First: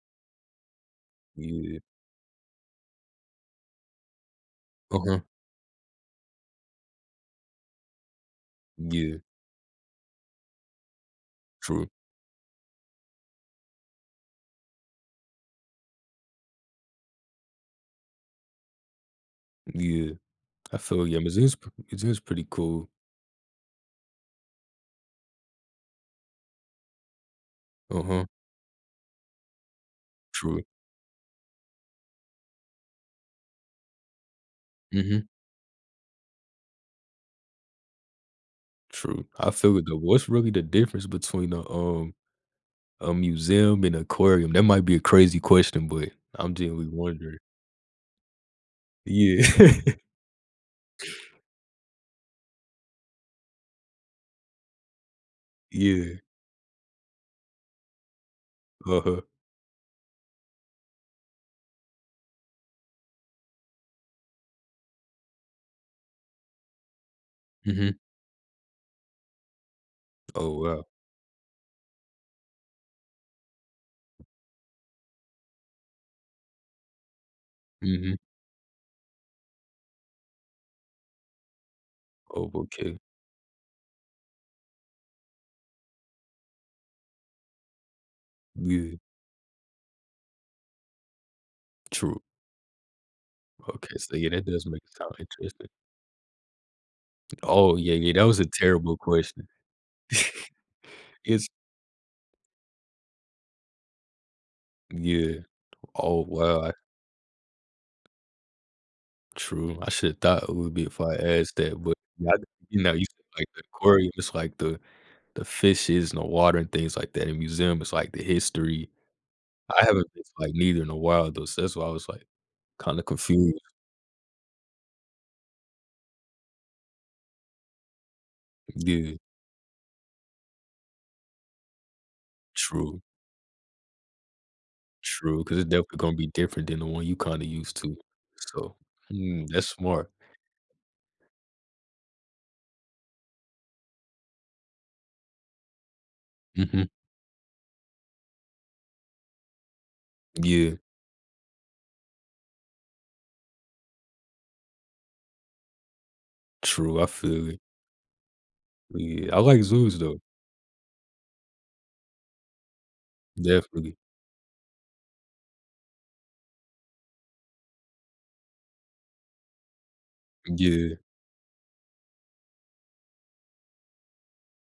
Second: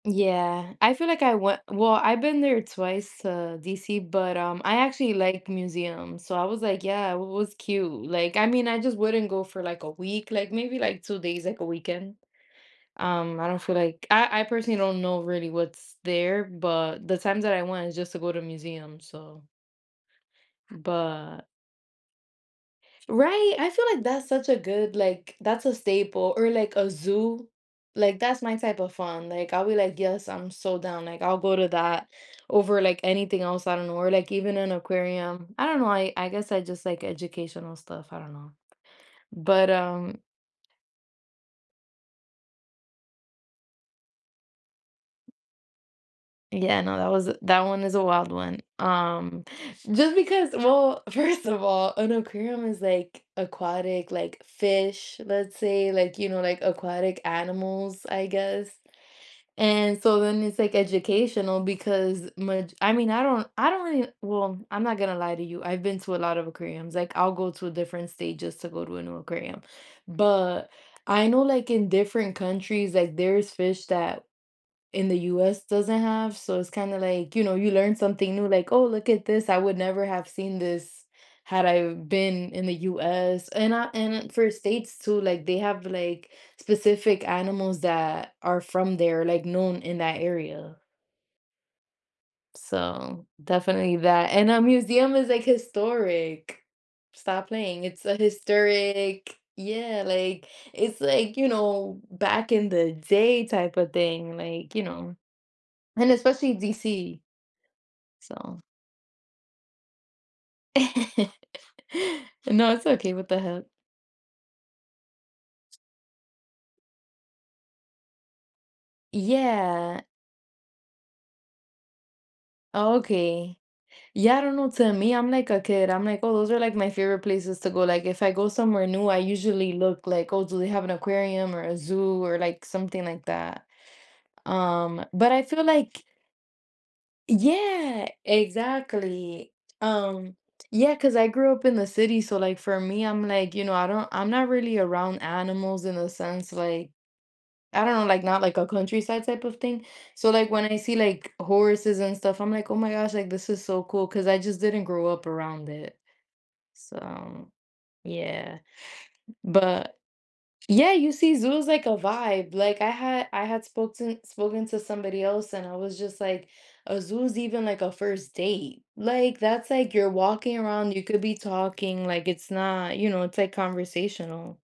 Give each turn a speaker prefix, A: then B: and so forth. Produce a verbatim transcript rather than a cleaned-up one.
A: Yeah, I feel like I went
B: Yeah.
A: well, I've been there twice to DC, but, um, I actually
B: Uh-huh
A: like museums. So, I was like, yeah, it was cute. Like, I mean, I just
B: Yeah.
A: wouldn't go for like a week, like, maybe like two days, like a
B: True.
A: weekend. Um, I don't feel like I I personally don't know really what's there, but the times that I went is just to go to a museum. So
B: Yeah. I feel ya. It
A: But
B: is it is pretty cool.
A: Right, I feel like that's such a good, like that's a staple or like a zoo. Like
B: Uh-huh.
A: that's my type of fun. Like, I'll be like, yes, I'm
B: True.
A: sold down. I'll go to that over like anything else, I don't know. Or like even an
B: Mhm.
A: aquarium, I don't know, I I guess I just like educational stuff, I don't know.
B: True. I
A: But,
B: feel it though.
A: um
B: What's really the difference between a, um, a museum and aquarium? That might be a crazy question, but I'm
A: Yeah,
B: genuinely
A: no, that was
B: wondering.
A: that one is a wild one.
B: Yeah.
A: Um, just because well, first of all, an aquarium is like aquatic, like fish, let's say, like,
B: Yeah.
A: you know, like aquatic animals, I guess,
B: Uh-uh
A: and so then it's like educational because much I mean, I don't I don't really well, I'm not gonna lie to you. I've been to a lot of aquariums, like I'll go to a
B: Mhm.
A: different state just to go to a new aquarium,
B: Oh,
A: but
B: wow.
A: I know like in different countries, like there's fish that in the US doesn't have. So, it's kind of like, you know, you learn
B: Mhm.
A: something new like, oh, look at this, I would never have seen this had I been
B: Oh,
A: in the
B: okay.
A: US and I and for states too, like they have like specific animals that are from
B: Yeah.
A: there, like known in that area.
B: True.
A: So definitely
B: Okay. So, yeah,
A: that
B: that
A: and a
B: does make it sound
A: museum is like
B: interesting.
A: historic, stop
B: Oh,
A: playing.
B: yeah,
A: It's
B: yeah.
A: a
B: That was a terrible
A: historic,
B: question.
A: yeah. Like, it's like, you
B: It's
A: know, back in the day type of thing, like, you know,
B: Yeah.
A: and
B: Oh,
A: especially
B: wow.
A: DC so
B: True. I should've thought it would be if I asked that, but,
A: No.
B: you
A: It's
B: know, you
A: okay.
B: said,
A: What the
B: like, the
A: hell?
B: aquarium, it's, like, the the fishes and the water and things like that. In museum, it's like the history. I
A: Yeah.
B: haven't been, like, neither in a while, though, so that's why I was, like, kinda confused.
A: Okay. Yeah, I don't know, to me, I'm like a kid, I'm like, oh, those are like my favorite places to go. Like, if I go somewhere new,
B: Yeah.
A: I usually look like, "Oh, do they have an aquarium or a zoo," or like
B: True.
A: something like that. Um, but I
B: True, 'cause
A: feel
B: it definitely
A: like
B: gonna be different than the one you kinda used to.
A: Yeah,
B: So, mm,
A: exactly,
B: that's smart.
A: um, Yeah, 'cause I grew up in the city. So, like, for me, I'm like, you know, I don't I'm not really around animals in a sense, like,
B: Mhm.
A: I don't know, like not like a countryside type of thing. So, like when
B: Yeah.
A: I see like horses and stuff, I'm like, "Oh my gosh, like this is so cool," 'cause I just didn't grow up around it.
B: True. I feel
A: So,
B: it
A: yeah,
B: Yeah. I like
A: but
B: zoos, though.
A: yeah, you see Zoo is like a vibe. Like I had I had spoke
B: Definitely.
A: to spoken to somebody else and I was just like, "A zoo's even like a first date." Like that's like, you're walking around,
B: Yeah.
A: you could be talking, like it's not, you know, it's like conversational.